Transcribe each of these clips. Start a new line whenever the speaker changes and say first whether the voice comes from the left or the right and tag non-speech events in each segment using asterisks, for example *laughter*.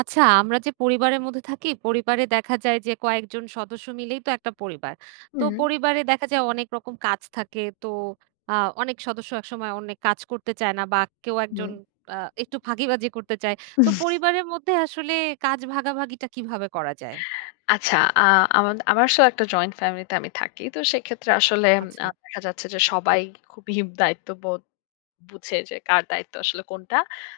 right: আচ্ছা, আমরা যে পরিবারের মধ্যে থাকি, পরিবারে দেখা যায় যে কয়েকজন সদস্য মিলেই তো একটা পরিবার। তো
left: হুম,
right: পরিবারে দেখা যায় অনেক রকম কাজ থাকে। তো আ অনেক সদস্য একসময় অনেক কাজ করতে চায় না বা কেউ একজন
left: হুম।
right: আ একটু ফাঁকিবাজি করতে চায়। তো পরিবারের মধ্যে আসলে কাজ ভাগাভাগিটা কিভাবে করা যায়?
left: আচ্ছা, আ আমা আমার আসলে একটা জয়েন্ট ফ্যামিলিতে আমি থাকি। তো সেক্ষেত্রে আসলে
right: আচ্ছা,
left: দেখা যাচ্ছে যে সবাই খুবই দায়িত্ববোধ বুঝে যে কার দায়িত্ব আসলে কোনটা।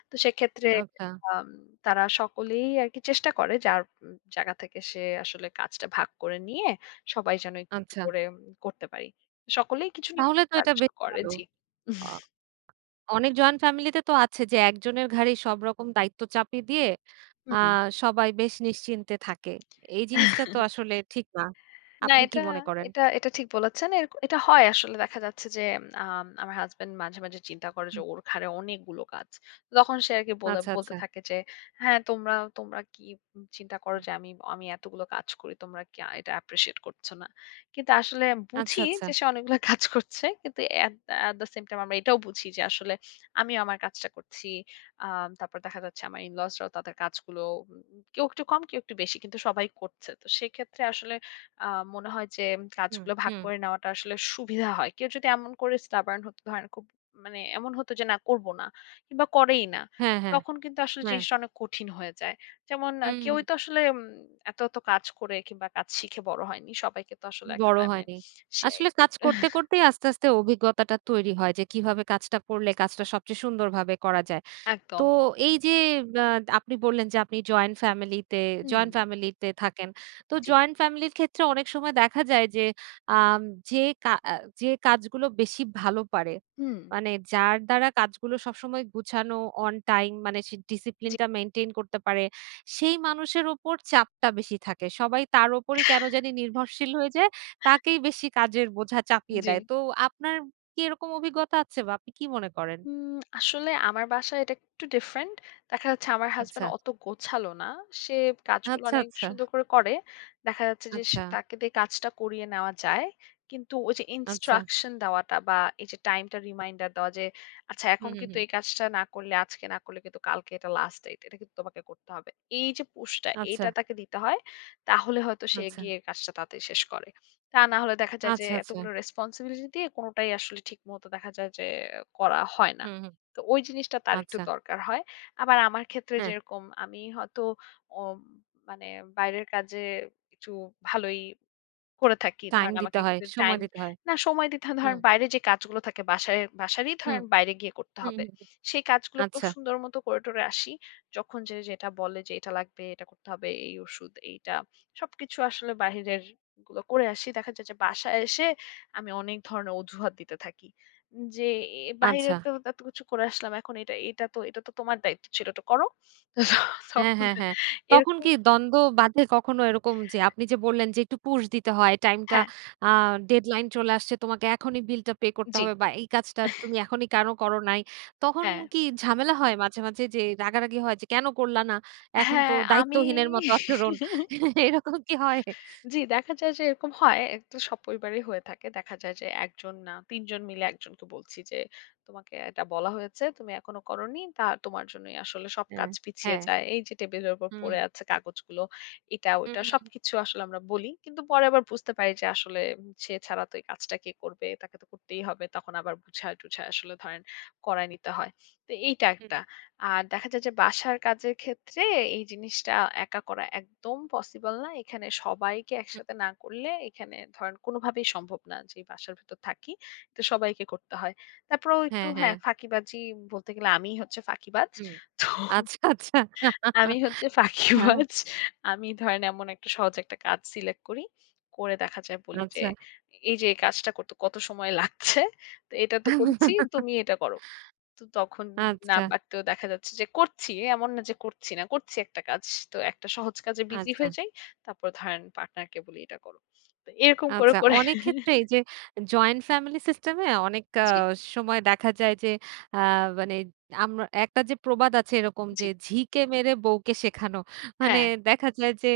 left: তো সেক্ষেত্রে
right: আচ্ছা,
left: আম তারা সকলেই আরকি চেষ্টা করে যার জায়গা থেকে সে আসলে কাজটা ভাগ করে নিয়ে সবাই যেন একটু, একটু
right: আচ্ছা।
left: করে করতে পারি। সকলেই কিছু না
right: তাহলে
left: কিছু
right: তো
left: কাজ
right: এটা বেশ
left: করে।
right: ভালো।
left: জি।
right: আ অনেক জয়েন্ট ফ্যামিলিতে তো আছে যে একজনের ঘাড়েই সব রকম দায়িত্ব চাপিয়ে দিয়ে আ
left: হুম।
right: সবাই বেশ নিশ্চিন্তে থাকে। এই জিনিসটা তো আসলে ঠিক না।
left: না
right: আপনি কি
left: এটা
right: মনে করেন?
left: এটা এটা ঠিক বলেছেন। এটা হয় আসলে দেখা যাচ্ছে যে আমার হাসব্যান্ড মাঝে, মাঝে চিন্তা করে যে
right: হুম,
left: ওর ঘাড়ে অনেকগুলো কাজ। তখন সে আরকি
right: আচ্ছা,
left: বলতে
right: আচ্ছা।
left: থাকে যে, "হ্যাঁ, তোমরা তোমরা কি চিন্তা করো
right: হুম,
left: যে আমি আমি এতগুলো কাজ করি, তোমরা কি এটা appreciate করছো না?" কিন্তু আসলে
right: আচ্ছা,
left: বুঝি
right: আচ্ছা।
left: যে সে অনেকগুলো *laughs* কাজ করছে। কিন্তু at at the same time আমরা এটাও বুঝি যে আসলে আমিও আমার কাজটা করছি। তারপর দেখা যাচ্ছে আমার in-laws রাও তাদের কাজগুলো কেউ একটু কম, কেউ একটু বেশি কিন্তু সবাই করছে। তো সেক্ষেত্রে আসলে আ মনে হয় যে
right: হুম,
left: কাজগুলো ভাগ
right: হুম।
left: করে নেওয়াটা আসলে সুবিধা হয়। কেউ যদি এমন করে stubborn হতো ধরেন খুব মানে এমন হতো যে না করব না কিংবা করেই না।
right: হ্যাঁ, হ্যাঁ,
left: তখন কিন্তু আসলে
right: হ্যাঁ।
left: জিনিসটা অনেক কঠিন হয়ে যায়। যেমন
right: হুম, হুম।
left: কেউই তো আসলে এত, এত কাজ করে কিংবা কাজ শিখে বড় হয়নি। সবাইকে তো আসলে একটা
right: বড়
left: টাইমে
right: হয়নি।
left: সে
right: আসলে কাজ করতে,
left: *laughs*
right: করতেই আস্তে, আস্তে অভিজ্ঞতাটা তৈরি হয় যে কিভাবে কাজটা করলে কাজটা সবচেয়ে সুন্দরভাবে করা যায়। তো
left: একদম।
right: এই যে আ আপনি বললেন যে আপনি জয়েন্ট ফ্যামিলিতে
left: হুম,
right: থাকেন। তো
left: জি।
right: জয়েন্ট ফ্যামিলির ক্ষেত্রে অনেক সময় দেখা যায় যে আম যে কা আ যে কাজগুলো বেশি ভালো পারে,
left: হুম,
right: মানে যার দ্বারা কাজগুলো সবসময় গুছানো, অন টাইম মানে সে
left: জি,
right: ডিসিপ্লিনটা মেইনটেইন করতে পারে, সেই মানুষের উপর চাপটা বেশি থাকে। সবাই তার উপরই কেন জানি নির্ভরশীল হয়ে যায়। তাকেই বেশি কাজের বোঝা চাপিয়ে
left: জি।
right: দেয়। তো আপনার কি এরকম অভিজ্ঞতা আছে বা আপনি কি মনে করেন?
left: আসলে আমার বাসায় এটা একটু ডিফরেন্ট। দেখা যাচ্ছে আমার
right: আচ্ছা,
left: হাসব্যান্ড অত গোছালো না। সে কাজগুলো
right: আচ্ছা,
left: অনেক
right: আচ্ছা।
left: সুন্দর করে করে। দেখা যাচ্ছে যে সে
right: আচ্ছা,
left: তাকে দিয়ে কাজটা করিয়ে নেওয়া যায়। কিন্তু ওই যে
right: আচ্ছা।
left: ইনস্ট্রাকশন দেওয়াটা বা এই যে টাইমটা রিমাইন্ডার দেওয়া যে, আচ্ছা
right: হুম,
left: এখন
right: হুম,
left: কিন্তু
right: হুম।
left: এই কাজটা না করলে আজকে না করলে কিন্তু কালকে এটা লাস্ট ডেট। এটা কিন্তু তোমাকে করতে হবে। এই যে পুশটা
right: আচ্ছা,
left: এটা তাকে দিতে হয়। তাহলে হয়তো সে
right: আচ্ছা,
left: এগিয়ে কাজটা তাড়াতাড়ি শেষ করে। তা না হলে দেখা যায় যে
right: আচ্ছা, আচ্ছা।
left: এতগুলো রেসপনসিবিলিটি দিয়ে কোনটাই আসলে ঠিকমতো দেখা যায় যে করা হয় না।
right: হুম, হুম।
left: তো ওই জিনিসটা তার একটু
right: আচ্ছা।
left: দরকার হয়। আবার আমার ক্ষেত্রে
right: হ্যাঁ,
left: যেরকম আমি হয়তো অ মানে বাইরের কাজে একটু ভালোই করে থাকি।
right: টাইম
left: ধরেন
right: দিতে
left: আমাকে
right: হয়,
left: কিছু
right: সময়
left: টাইম
right: দিতে হয়।
left: না সময় দিতে হয়।
right: হুম,
left: ধরেন বাইরে যে কাজগুলো থাকে বাসায় বাসারই
right: হুম,
left: ধরেন বাইরে গিয়ে করতে
right: হুম,
left: হবে।
right: হুম, হুম।
left: সেই কাজগুলো খুব
right: আচ্ছা,
left: সুন্দর মতো করে টরে আসি। যখন যে যেটা বলে যে এটা লাগবে, এটা করতে হবে, এই ওষুধ এইটা। সবকিছু আসলে বাহিরের গুলো করে আসি। দেখা যায় যে বাসায় এসে আমি অনেক ধরনের অজুহাত দিতে থাকি। যে এ বাহিরে
right: আচ্ছা।
left: তো এত কিছু করে আসলাম। এখন এটা এটা তো এটা তো তোমার দায়িত্ব ছিল। এটা করো। তো
right: হ্যাঁ,
left: তখন
right: হ্যাঁ, হ্যাঁ। তখন
left: এরকম
right: কি দ্বন্দ্ব বাধে কখনো এরকম যে আপনি যে বললেন যে একটু পুশ দিতে হয়, টাইমটা
left: হ্যাঁ,
right: আ ডেডলাইন চলে আসছে, তোমাকে এখনই বিলটা পে করতে
left: জি,
right: হবে বা এই কাজটা তুমি এখনই কেন করো নাই? তখন
left: হ্যাঁ।
right: কি ঝামেলা হয় মাঝে, মাঝে যে রাগারাগি হয় যে কেন করলা না? এখন তো
left: হ্যাঁ, আমি
right: দায়িত্বহীনের মতো আচরণ *laughs* এরকম কি হয়?
left: জি, দেখা যায় যে এরকম হয়। এটা সব পরিবারেই হয়ে থাকে। দেখা যায় যে ১ জন না ৩ জন মিলে একজনকে বলছি যে, "তোমাকে এটা বলা হয়েছে, তুমি এখনো করোনি। তা তোমার জন্যই আসলে সব
right: হ্যাঁ,
left: কাজ পিছিয়ে
right: হ্যাঁ।
left: যায়। এই যে টেবিলের উপর
right: হুম,
left: পড়ে আছে কাগজগুলো, এটা
right: হুম,
left: ওটা"
right: হুম,
left: সবকিছু আসলে আমরা বলি। কিন্তু পরে আবার বুঝতে পারি যে আসলে সে ছাড়া তো এই কাজটা কে করবে? তাকে তো করতেই হবে। তখন আবার বুঝায়-টুঝায় আসলে ধরেন করায় নিতে হয়। তো এইটা
right: হুম,
left: একটা। আর দেখা যায় যে বাসার কাজের ক্ষেত্রে এই জিনিসটা একা করা একদম পসিবল না। এখানে সবাইকে
right: হুম,
left: একসাথে না করলে এখানে ধরেন কোনোভাবেই সম্ভব না যে বাসার ভেতর থাকি। তো সবাইকে করতে হয়। তারপরেও একটু
right: হ্যাঁ, হ্যাঁ,
left: হ্যাঁ, ফাঁকিবাজি বলতে গেলে আমিই হচ্ছে ফাঁকিবাজ।
right: হুম।
left: *laughs* তো
right: আচ্ছা, আচ্ছা।
left: আমি হচ্ছে
right: হ্যাঁ,
left: ফাঁকিবাজ। আমি ধরেন এমন একটা সহজ একটা কাজ সিলেক্ট করি। করে দেখা যায় বলি যে,
right: আচ্ছা।
left: "এই যে এই কাজটা করতে কত সময় লাগছে? তো এটা তো করছি, তুমি এটা করো।" তো তখন না
right: আচ্ছা,
left: পারতেও দেখা যাচ্ছে যে করছি। এমন না যে করছি না। করছি একটা কাজ। তো একটা সহজ কাজে বিজি
right: আচ্ছা।
left: হয়ে যাই। তারপর ধরেন পার্টনারকে বলি এটা করো। তো এরকম করে,
right: আচ্ছা,
left: করে
right: অনেক ক্ষেত্রেই
left: *laughs*
right: যে জয়েন্ট ফ্যামিলি সিস্টেম এ অনেক
left: আচ্ছা। জি,
right: সময় দেখা যায় যে আ মানে আমরা একটা যে প্রবাদ আছে এরকম যে
left: জি।
right: ঝিকে মেরে বউকে শেখানো। মানে
left: হ্যাঁ।
right: দেখা যায় যে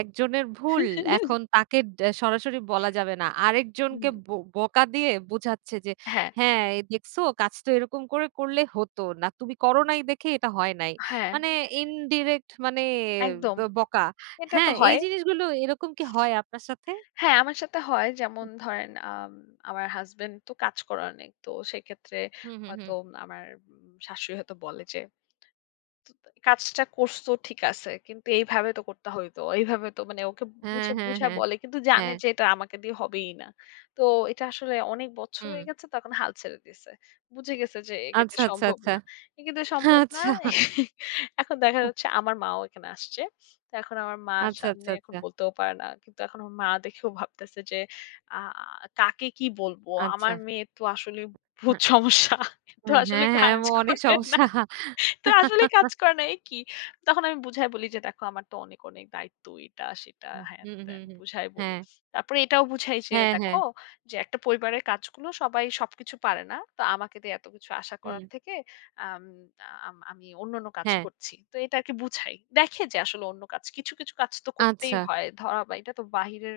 right: একজনের ভুল এখন
left: *laughs*
right: তাকে সরাসরি বলা যাবে না।
left: হুম।
right: আরেকজনকে বকা দিয়ে বুঝাচ্ছে যে,
left: হ্যাঁ,
right: "হ্যাঁ, এই দেখছো কাজ তো এরকম করে করলে হতো না। তুমি করো নাই দেখে এটা হয় নাই।"
left: হ্যাঁ,
right: মানে ইনডিরেক্ট মানে
left: একদম।
right: বকা।
left: এটা তো
right: হ্যাঁ, এই
left: হয়।
right: জিনিসগুলো এরকম কি হয় আপনার সাথে?
left: হ্যাঁ, আমার সাথে হয়। যেমন ধরেন আমার হাসব্যান্ড তো কাজ করে অনেক। তো সেক্ষেত্রে
right: হুম, হুম,
left: হয়তো
right: হুম।
left: আমার শাশুড়ি হয়তো বলে যে কাজটা করছো ঠিক আছে। কিন্তু এইভাবে তো করতে হইতো। এইভাবে তো মানে ওকে
right: হ্যাঁ,
left: বুঝে
right: হ্যাঁ,
left: বুঝায়
right: হ্যাঁ,
left: বলে কিন্তু জানে
right: হ্যাঁ।
left: যে এটা আমাকে দিয়ে হবেই না। তো এটা আসলে অনেক বছর
right: হুম।
left: হয়ে গেছে তখন হাল ছেড়ে দিছে। বুঝে গেছে যে এক্ষেত্রে
right: আচ্ছা, আচ্ছা,
left: সম্ভব
right: আচ্ছা।
left: না। এক্ষেত্রে সম্ভব না।
right: আচ্ছা,
left: *laughs* এখন দেখা যাচ্ছে আমার মাও এখানে আসছে। তো এখন আমার মা
right: আচ্ছা, আচ্ছা,
left: সামনে এখন
right: আচ্ছা,
left: বলতেও পারে না। কিন্তু এখন আমার মা দেখেও ভাবতেছে যে আ কাকে কি বলবো?
right: আচ্ছা।
left: আমার মেয়ের তো আসলে ভূত
right: হ্যাঁ,
left: সমস্যা। এ তো
right: হ্যাঁ,
left: আসলে
right: হ্যাঁ, হ্যাঁ,
left: কাজ
right: ও অনেক
left: করে না।
right: সমস্যা।
left: তো আসলেই কাজ করে না, এ কি? তখন আমি বুঝায় বলি যে, "দেখো আমার তো অনেক, অনেক দায়িত্ব, এটা সেটা
right: হুম, হুম, হুম,
left: হ্যান-ত্যান"
right: হুম।
left: বুঝায় বলি।
right: হ্যাঁ,
left: তারপরে এটাও বুঝাই যে, হ্যাঁ।
right: হ্যাঁ, হ্যাঁ।
left: "দেখো যে একটা পরিবারের কাজগুলো সবাই সবকিছু পারে না। তো আমাকে দিয়ে এত কিছু আশা
right: হুম,
left: করার থেকে আম আম আমি অন্য, অন্য কাজ
right: হ্যাঁ।
left: করছি।" তো এটা আরকি বুঝাই। দেখে যে আসলে অন্য কাজ কিছু, কিছু কাজ তো করতেই
right: আচ্ছা।
left: হয়। ধরা বা এটা তো বাহিরের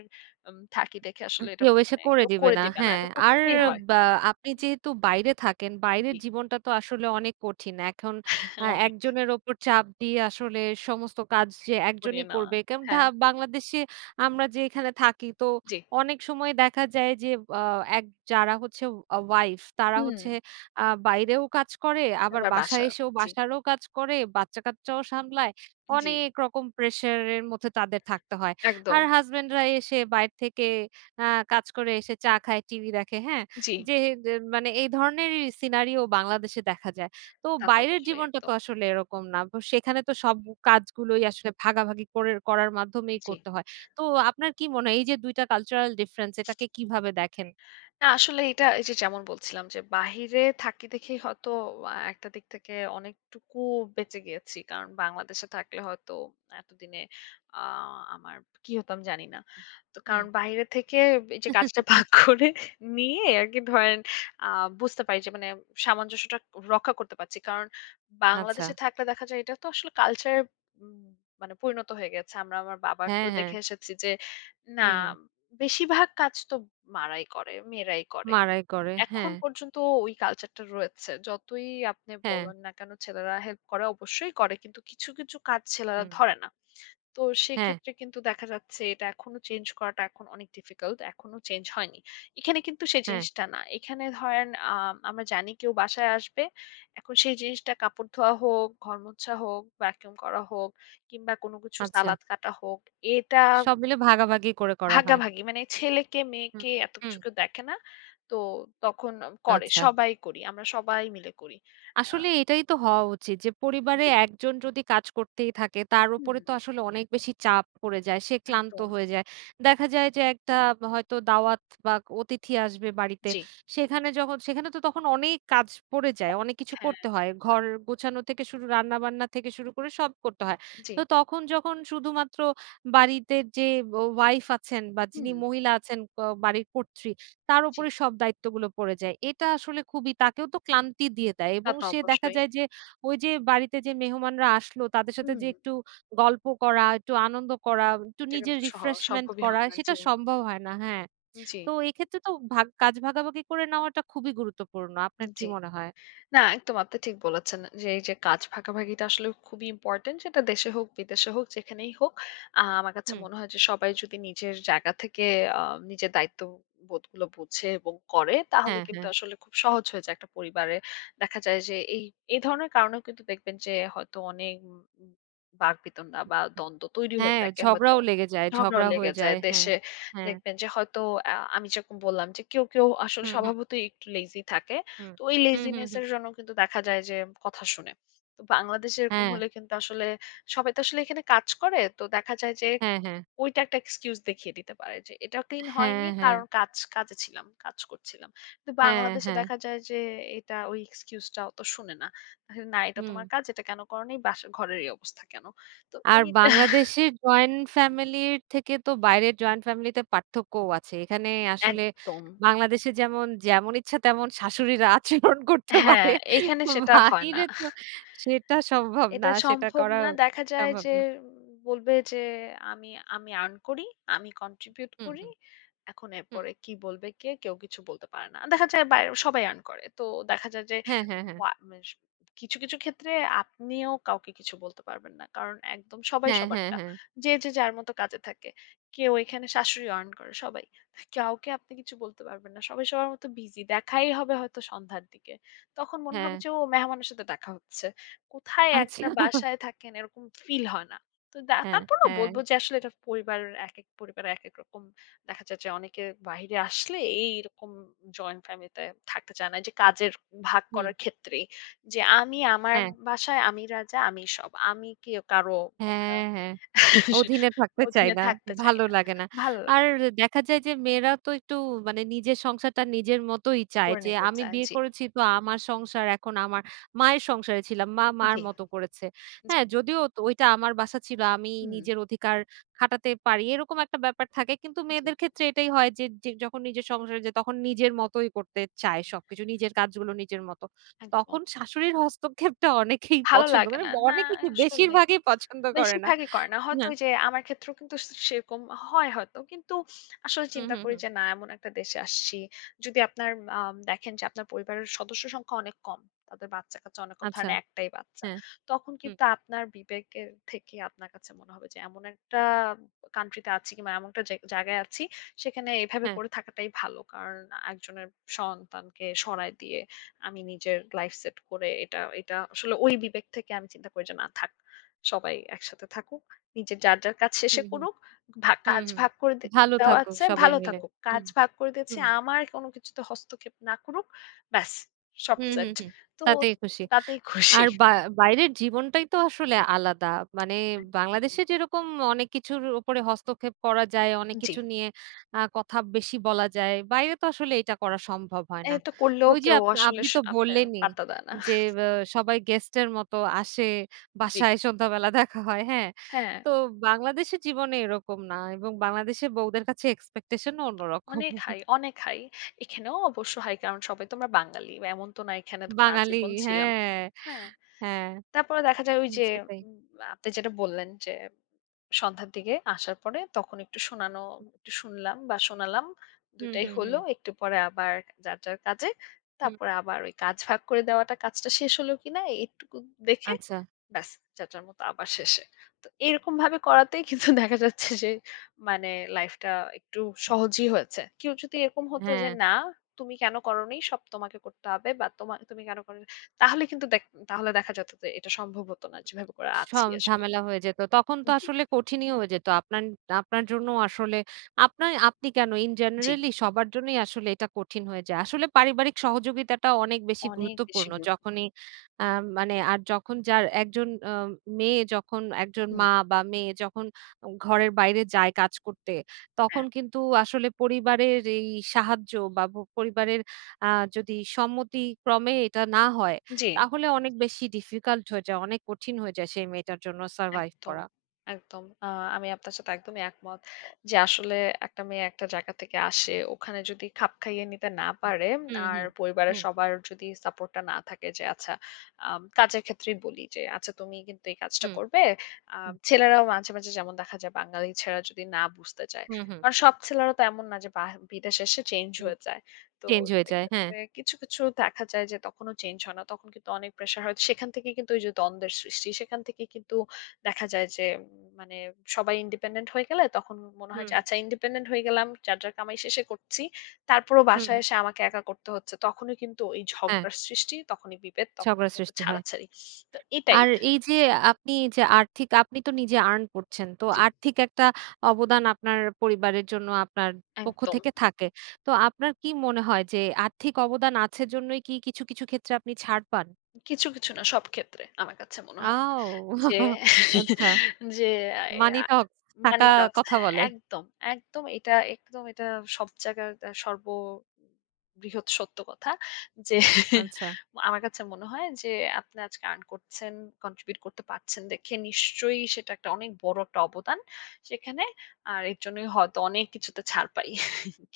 left: থাকি দেখে আসলে এটা
right: কেউ এসে
left: মানে
right: করে
left: কেউ করে
right: দিবে
left: করে
right: না।
left: দিবে না।
right: হ্যাঁ,
left: এটা
right: আর
left: করতেই হয়।
right: বা আপনি যেহেতু বাইরে থাকেন, বাইরের
left: জি,
right: জীবনটা তো আসলে অনেক কঠিন। এখন
left: অনেক
right: একজনের ওপর চাপ দিয়ে আসলে সমস্ত কাজ যে একজনই
left: করিয়ে নেওয়া।
right: করবে। কারণ
left: হ্যাঁ,
right: বাংলাদেশে আমরা যে এখানে থাকি তো
left: জি।
right: অনেক সময় দেখা যায় যে আ এক যারা হচ্ছে ওয়াইফ তারা
left: হুম।
right: হচ্ছে বাইরেও কাজ করে, আবার
left: আবার
right: বাসায়
left: বাসা।
right: এসেও
left: জি,
right: বাসারও কাজ করে, বাচ্চা-কাচ্চাও সামলায়।
left: জি।
right: অনেক রকম প্রেশার এর মধ্যে তাদের থাকতে হয়। আর
left: একদম।
right: হাসব্যান্ডরা এসে বাইরে থেকে আ কাজ করে এসে চা খায়, টিভি দেখে, হ্যাঁ?
left: জি,
right: যে যে মানে এই ধরনেরই সিনারিও বাংলাদেশে দেখা যায়। তো
left: তা তো
right: বাইরের
left: অবশ্যই
right: জীবনটা তো
left: একদম।
right: আসলে এরকম না। সেখানে তো সব কাজগুলোই আসলে ভাগাভাগি করে করার মাধ্যমেই
left: জি।
right: করতে হয়। তো আপনার কি মনে হয় এই যে ২ টা কালচারাল ডিফারেন্স এটাকে কিভাবে দেখেন?
left: না আসলে এটা এই যে যেমন বলছিলাম যে বাহিরে থাকি দেখেই হয়তো একটা দিক থেকে অনেকটুকু বেঁচে গিয়েছি কারণ বাংলাদেশে থাকলে হয়তো এতদিনে আমার কি হতাম জানি না। তো
right: হুম।
left: কারণ বাইরে থেকে এই যে কাজটা *laughs* ভাগ করে নিয়ে আর কি ধরেন বুঝতে পারি যে মানে সামঞ্জস্যটা রক্ষা করতে পারছি কারণ
right: আচ্ছা।
left: বাংলাদেশে থাকলে দেখা যায় এটা তো আসলে কালচারের মানে পরিণত হয়ে গেছে। আমরা আমার
right: হ্যাঁ,
left: বাবাকেও
right: হ্যাঁ।
left: দেখে এসেছি যে না
right: হুম, হুম।
left: বেশিরভাগ কাজ তো মেয়েরাই করে।
right: মাড়াই করে।
left: এখন
right: হ্যাঁ,
left: পর্যন্ত ওই কালচারটা রয়েছে। যতই আপনি
right: হ্যাঁ,
left: বলেন না কেন ছেলেরা হেল্প করে অবশ্যই করে। কিন্তু কিছু, কিছু কাজ ছেলেরা
right: হুম।
left: ধরে না। তো
right: হ্যাঁ,
left: সেক্ষেত্রে কিন্তু দেখা যাচ্ছে এটা এখনো চেঞ্জ করাটা এখন অনেক ডিফিকাল্ট। এখনো চেঞ্জ হয়নি। এখানে কিন্তু সেই
right: হ্যাঁ।
left: জিনিসটা না। এখানে ধরেন আমরা জানি কেউ বাসায় আসবে। এখন সেই জিনিসটা কাপড় ধোয়া হোক, ঘর মোছা হোক, ভ্যাকুয়াম করা হোক কিংবা কোনো কিছু
right: আচ্ছা।
left: সালাদ কাটা হোক, এটা
right: সব মিলে ভাগাভাগি করে করা হয়।
left: ভাগাভাগি মানে ছেলেকে
right: হুম,
left: মেয়েকে এত
right: হুম।
left: কিছু কেউ দেখে না। তো তখন করে
right: আচ্ছা।
left: সবাই করি। আমরা সবাই মিলে করি। আ
right: আসলে এটাই তো হওয়া উচিত যে পরিবারে
left: জি।
right: একজন যদি কাজ করতেই থাকে তার
left: হুম,
right: উপরে তো আসলে অনেক বেশি চাপ পড়ে যায়, সে ক্লান্ত
left: একদম।
right: হয়ে যায়। দেখা যায় যে একটা হয়তো দাওয়াত বা অতিথি আসবে বাড়িতে,
left: জি।
right: সেখানে তো তখন অনেক কাজ পড়ে যায়, অনেক কিছু
left: হ্যাঁ।
right: করতে হয়, ঘর গোছানো থেকে শুরু, রান্না বান্না থেকে শুরু করে সব করতে হয়।
left: জি।
right: তো তখন যখন শুধুমাত্র বাড়িতে যে ওয়াইফ আছেন বা যিনি
left: হুম,
right: মহিলা আছেন, বাড়ির কর্ত্রী, তার
left: জি।
right: উপরে সব দায়িত্বগুলো পড়ে যায়। এটা আসলে খুবই, তাকেও তো ক্লান্তি দিয়ে দেয়
left: তা
right: এবং
left: তো
right: সে দেখা
left: অবশ্যই।
right: যায় যে ওই যে বাড়িতে যে মেহমানরা আসলো তাদের সাথে
left: হুম।
right: যে একটু গল্প করা, একটু আনন্দ করা, একটু
left: এটা
right: নিজের
left: কিন্তু
right: রিফ্রেশমেন্ট
left: সম্ভবই
right: করা
left: হয় না।
right: সেটা
left: জি,
right: সম্ভব হয় না। হ্যাঁ,
left: জি,
right: তো এক্ষেত্রে তো কাজ ভাগাভাগি করে নেওয়াটা খুবই গুরুত্বপূর্ণ। আপনার কি
left: জি।
right: মনে হয়?
left: না, একদম আপনি ঠিক বলেছেন। যে এই যে কাজ ভাগাভাগিটা আসলে খুবই ইম্পোর্টেন্ট। সেটা দেশে হোক, বিদেশে হোক, যেখানেই হোক। আমার কাছে
right: হুম।
left: মনে হয় যে সবাই যদি নিজের জায়গা থেকে আ নিজের দায়িত্ববোধগুলো বুঝে এবং করে তাহলে
right: হ্যাঁ,
left: কিন্তু
right: হ্যাঁ।
left: আসলে খুব সহজ হয়ে যায় একটা পরিবারে। দেখা যায় যে এই, এই ধরনের কারণেও কিন্তু দেখবেন যে হয়তো অনেক উম উম বাকবিতণ্ডা বা দ্বন্দ্ব তৈরি হয়ে
right: হ্যাঁ,
left: থাকে হয়তো।
right: ঝগড়াও লেগে যায়,
left: ঝগড়াও
right: ঝগড়া হয়ে
left: লেগে
right: যায়।
left: যায়
right: হ্যাঁ,
left: দেশে।
right: হ্যাঁ।
left: দেখবেন যে হয়তো আমি যেরকম বললাম যে কেউ, কেউ আসলে
right: হুম, হুম,
left: স্বভাবতই একটু লেজি থাকে।
right: হুম।
left: তো ওই
right: হুম, হুম,
left: লেজিনেস
right: হুম।
left: এর জন্য কিন্তু দেখা যায় যে কথা শুনে। তো বাংলাদেশে এরকম
right: হ্যাঁ,
left: হলে কিন্তু আসলে সবাই তো আসলে এখানে কাজ করে। তো দেখা যায় যে
right: হ্যাঁ, হ্যাঁ।
left: ওইটা একটা এক্সকিউজ দেখিয়ে দিতে পারে যে এটা ক্লিন
right: হ্যাঁ,
left: হয়নি
right: হ্যাঁ।
left: কারণ কাজে ছিলাম, কাজ করছিলাম। কিন্তু
right: হ্যাঁ,
left: বাংলাদেশে
right: হ্যাঁ।
left: দেখা যায় যে এটা ওই এক্সকিউজ টা অত শুনে না। আসলে না এটা
right: হুম।
left: তোমার কাজ, এটা কেন করনি? বাসা ঘরের এই অবস্থা কেন? তো
right: আর
left: এইটা *laughs*
right: বাংলাদেশের জয়েন্ট ফ্যামিলির থেকে তো বাইরের জয়েন্ট ফ্যামিলিতে পার্থক্যও আছে। এখানে আসলে
left: একদম।
right: বাংলাদেশে যেমন ইচ্ছা তেমন শাশুড়িরা আচরণ করতে
left: হ্যাঁ,
right: পারে।
left: এখানে সেটা হয় না।
right: বাহিরে তো সেটা সম্ভব না।
left: এটা
right: সেটা
left: সম্ভব
right: করা
left: না। দেখা যায়
right: সম্ভব
left: যে
right: না।
left: উম বলবে যে, "আমি আমি আর্ন করি, আমি কন্ট্রিবিউট
right: হুম,
left: করি।
right: হুম,
left: এখন
right: হুম।
left: এরপরে কি বলবে কে? কেউ কিছু বলতে পারে না।" দেখা যায় বায় সবাই আর্ন করে। তো দেখা যায় যে
right: হ্যাঁ, হ্যাঁ, হ্যাঁ।
left: ওয়া মেস কিছু, কিছু ক্ষেত্রে আপনিও কাউকে কিছু বলতে পারবেন না। কারণ একদম সবাই
right: হ্যাঁ, হ্যাঁ,
left: সবারটা।
right: হ্যাঁ।
left: যে, যে যার মতো কাজে থাকে। কেউ এখানে শাশুড়ি আর্ন করে, সবাই। কাউকে আপনি কিছু বলতে পারবেন না। সবাই সবার মতো বিজি। দেখাই হবে হয়তো সন্ধ্যার দিকে। তখন মনে
right: হ্যাঁ।
left: হবে যে ও মেহমানের সাথে দেখা হচ্ছে। কোথায়
right: আচ্ছা।
left: একটা বাসায় থাকেন এরকম ফিল হয় না। তো
right: হ্যাঁ,
left: তারপরেও
right: হ্যাঁ।
left: বলব যে আসলে এটা পরিবারের একেক পরিবারে একেক রকম দেখা যায় যে অনেকে বাহিরে আসলে এইরকম জয়েন্ট ফ্যামিলিতে থাকতে চায় না। যে কাজের ভাগ
right: হুম।
left: করার ক্ষেত্রেই যে আমি আমার
right: হ্যাঁ।
left: বাসায় আমি রাজা, আমি সব। আমি কি কারো কথা
right: হ্যাঁ, হ্যাঁ।
left: *laughs*
right: অধীনে থাকতে চায়
left: অধীনে
right: না।
left: থাকতে চাই
right: ভালো
left: না।
right: লাগে না।
left: ভালো লাগ
right: আর দেখা যায় যে মেয়েরা তো একটু মানে নিজের সংসারটা নিজের মতোই চায়,
left: করে
right: যে
left: নিতে
right: আমি
left: চায়।
right: বিয়ে
left: জি,
right: করেছি তো আমার সংসার এখন আমার। মায়ের সংসারে ছিলাম। মার
left: জি,
right: মতো করেছে।
left: জি।
right: হ্যাঁ, যদিও তো ওইটা আমার বাসা ছিল। আমি
left: হুম।
right: নিজের অধিকার খাটাতে পারি এরকম একটা ব্যাপার থাকে। কিন্তু
left: জি,
right: মেয়েদের ক্ষেত্রে এটাই হয় যে যখন নিজের সংসারে যায় তখন নিজের মতোই করতে চায় সবকিছু। নিজের কাজগুলো নিজের মতো। তখন
left: একদম।
right: শাশুড়ির হস্তক্ষেপটা অনেকেই
left: ভালো
right: পছন্দ
left: লাগে
right: করে।
left: না। না
right: অনেকেই কি
left: আসলেই।
right: বেশিরভাগই পছন্দ করে না।
left: বেশিরভাগই করে না। হয়তো
right: হ্যাঁ।
left: ওই যে আমার ক্ষেত্রেও কিন্তু সে সেরকম হয় হয়তো। কিন্তু আসলে
right: হুম,
left: চিন্তা
right: হুম,
left: করি
right: হুম।
left: যে না এমন একটা দেশে আসছি। যদি আপনার দেখেন যে আপনার পরিবারের সদস্য সংখ্যা অনেক কম। তাদের বাচ্চা-কাচ্চা অনেক কম।
right: আচ্ছা,
left: ধরেন একটাই বাচ্চা।
right: হ্যাঁ।
left: তখন
right: হুম,
left: কিন্তু আপনার বিবেকের থেকে আপনার কাছে মনে হবে যে এমন একটা কান্ট্রি তে আছি কিংবা এমন একটা জায়গায় আছি সেখানে এভাবে
right: হ্যাঁ,
left: করে থাকাটাই ভালো। কারণ একজনের সন্তানকে সরায় দিয়ে আমি নিজের লাইফ সেট করে এটা এটা আসলে ওই বিবেক থেকে আমি চিন্তা করি যে না থাক। সবাই একসাথে থাকুক। নিজের যার, যার কাজ
right: হুম,
left: শেষে
right: হুম,
left: করুক।
right: হুম,
left: কাজ
right: হুম।
left: ভাগ করে দে
right: ভালো
left: দেওয়া
right: থাকুক
left: আছে,
right: সবাই
left: ভালো
right: মিলে।
left: থাকুক। কাজ
right: হুম,
left: ভাগ করে দিয়েছি,
right: হুম,
left: আমার কোনো কিছুতে হস্তক্ষেপ না করুক। ব্যাস সব
right: হুম, হুম,
left: সেট।
right: হুম।
left: তো
right: তাতেই খুশি।
left: তাতেই খুশি।
right: আর বা বাইরের জীবনটাই তো আসলে আলাদা। মানে বাংলাদেশে যেরকম অনেক কিছুর উপরে হস্তক্ষেপ করা যায়, অনেক
left: জি।
right: কিছু নিয়ে কথা বেশি বলা যায়। বাইরে তো আসলে এটা করা সম্ভব হয় না।
left: এটা করলেও
right: ওই যে
left: কেউ আসলে
right: আপনি তো
left: আপনার
right: বললেনই
left: পাত্তা দেয় না।
right: যে আ সবাই গেস্টের মতো আসে,
left: জি।
right: বাসায় সন্ধ্যাবেলা দেখা হয়, হ্যাঁ?
left: হ্যাঁ,
right: তো বাংলাদেশের জীবনে এরকম না, এবং বাংলাদেশে বউদের কাছে এক্সপেকটেশন ও অন্যরকম।
left: অনেক হাই, অনেক হাই। এখানেও অবশ্য হাই কারণ সবাই তো আমরা বাঙালি। এমন তো না এখানে ধরেন
right: বাঙালি,
left: আজীবন ছিলাম।
right: হ্যাঁ,
left: হ্যাঁ।
right: হ্যাঁ,
left: তারপরে দেখা যায় ওই
right: হুম,
left: যে
right: সেটাই।
left: উম আপনি যেটা বললেন যে সন্ধ্যার দিকে আসার পরে তখন একটু শোনানো একটু শুনলাম বা শোনালাম
right: হুম,
left: দুটাই
right: হুম,
left: হলো
right: হুম,
left: একটু পরে আবার যার যার কাজে
right: হুম,
left: তারপরে আবার ওই কাজ ভাগ করে দেওয়াটা কাজটা শেষ হলো কিনা এইটুকু দেখে
right: আচ্ছা।
left: ব্যাস যার, যার মতো আবার শেষে। তো এরকমভাবে করাতেই কিন্তু *laughs* দেখা যাচ্ছে যে মানে লাইফটা একটু সহজই হয়েছে। কেউ যদি এরকম হতো
right: হ্যাঁ,
left: যে না তুমি কেন করোনি? সব তোমাকে করতে হবে বা তুমি কেন করোনি? তাহলে কিন্তু দেখ তাহলে দেখা যেত যে এটা সম্ভব হতো না যেভাবে করে আছি
right: সব
left: আসলে।
right: ঝামেলা হয়ে যেত। তখন তো
left: জি।
right: আসলে কঠিনই হয়ে যেত। আপনার আপনার জন্য আসলে আপনি কেন, ইন
left: জি,
right: জেনারেলি সবার জন্যই আসলে এটা কঠিন হয়ে যায়। আসলে পারিবারিক সহযোগিতাটা অনেক বেশি
left: অনেক বেশি
right: গুরুত্বপূর্ণ।
left: গুরুত্বপূর্ণ।
right: যখনই আ মানে আর যখন যার একজন আ মেয়ে যখন একজন
left: হুম,
right: মা বা মেয়ে যখন ঘরের বাইরে যায় কাজ করতে, তখন
left: হ্যাঁ,
right: কিন্তু আসলে পরিবারের এই সাহায্য বা ব পরিবারের আ যদি সম্মতিক্রমে এটা না হয়
left: জি।
right: তাহলে অনেক বেশি ডিফিকাল্ট হয়ে যায়। অনেক কঠিন হয়ে যায় সেই মেয়েটার জন্য সারভাইভ
left: একদম,
right: করা।
left: একদম। আমি আপনার সাথে একদমই একমত। যে আসলে একটা মেয়ে একটা জায়গা থেকে আসে, ওখানে যদি খাপ খাইয়ে নিতে না পারে
right: হুম,
left: আর
right: হুম,
left: পরিবারের
right: হুম,
left: সবার যদি সাপোর্ট টা না থাকে যে আচ্ছা কাজের ক্ষেত্রেই বলি যে, "আচ্ছা তুমি কিন্তু এই কাজটা
right: হুম,
left: করবে।" আ
right: হুম,
left: ছেলেরাও মাঝে, মাঝে যেমন দেখা যায় বাঙালি ছেলেরা যদি না বুঝতে চায়।
right: হুম, হুম,
left: কারণ সব ছেলেরা তো এমন না যে বাহ বিদেশে এসে চেঞ্জ
right: হুম।
left: হয়ে যায়। তো
right: চেঞ্জ হয়ে যায়। হ্যাঁ।
left: সেক্ষেত্রে কিছু, কিছু দেখা যায় যে তখনও চেঞ্জ হয় না। তখন কিন্তু অনেক প্রেশার হয়। সেখান থেকেই কিন্তু ওই যে দ্বন্দ্বের সৃষ্টি, সেখান থেকেই কিন্তু দেখা যায় যে উম, মানে সবাই ইন্ডিপেন্ডেন্ট হয়ে গেলে তখন মনে হয়
right: হুম,
left: যে আচ্ছা ইন্ডিপেন্ডেন্ট হয়ে গেলাম যার, যার কামাই শেষে করছি। তারপরও
right: হুম,
left: বাসায়
right: হুম।
left: এসে আমাকে একা করতে হচ্ছে। তখনই কিন্তু এই
right: হ্যাঁ,
left: ঝগড়ার সৃষ্টি, তখনই বিভেদ,
right: ঝগড়ার
left: তখনই কিন্তু
right: সৃষ্টি হয়।
left: ছাড়াছাড়ি। তো এটাই।
right: আর এই যে আপনি যে আর্থিক আপনি তো নিজে আর্ন করছেন। তো
left: জি,
right: আর্থিক একটা অবদান আপনার পরিবারের জন্য আপনার পক্ষ
left: একদম।
right: থেকে থাকে। তো আপনার কি মনে হয় যে আর্থিক অবদান আছে জন্যই কি কিছু, কিছু ক্ষেত্রে আপনি ছাড় পান?
left: কিছু, কিছু না সব ক্ষেত্রে আমার কাছে মনে হয়। যে
right: আও আচ্ছা,
left: যে
right: মানি
left: আ
right: টক্স,
left: মানি
right: টাকা
left: টক্স
right: কথা
left: হ্যাঁ,
right: বলে।
left: একদম, একদম এটা একদম এটা সব জায়গার সর্ব বৃহৎ সত্য কথা যে
right: আচ্ছা।
left: আমার কাছে মনে হয় যে আপনি আজকে আর্ন করছেন, কন্ট্রিবিউট করতে পারছেন দেখে নিশ্চয়ই সেটা একটা অনেক বড় একটা অবদান সেখানে। আর এর জন্যই হয়তো অনেক কিছুতে ছাড় পাই।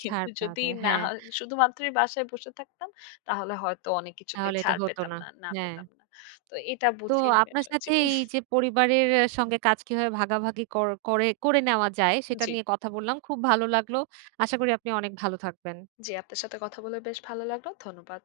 left: কিন্তু
right: ছাড় পাওয়া
left: যদি
right: যায়।
left: না
right: হ্যাঁ,
left: হয় শুধুমাত্রই বাসায় বসে থাকতাম তাহলে হয়তো অনেক কিছুতেই
right: তাহলে এটা
left: ছাড়
right: হতো
left: পেতাম
right: না।
left: না, না
right: হ্যাঁ।
left: পেতাম না। তো এটা
right: তো
left: বুঝেই আমি
right: আপনার
left: আসলে জি,
right: সাথে এই যে পরিবারের সঙ্গে কাজ কিভাবে ভাগাভাগি কর করে করে নেওয়া যায় সেটা
left: জি,
right: নিয়ে কথা বললাম। খুব ভালো লাগলো। আশা করি আপনি অনেক ভালো থাকবেন।
left: জি আপনার সাথে কথা বলে বেশ ভালো লাগলো। ধন্যবাদ।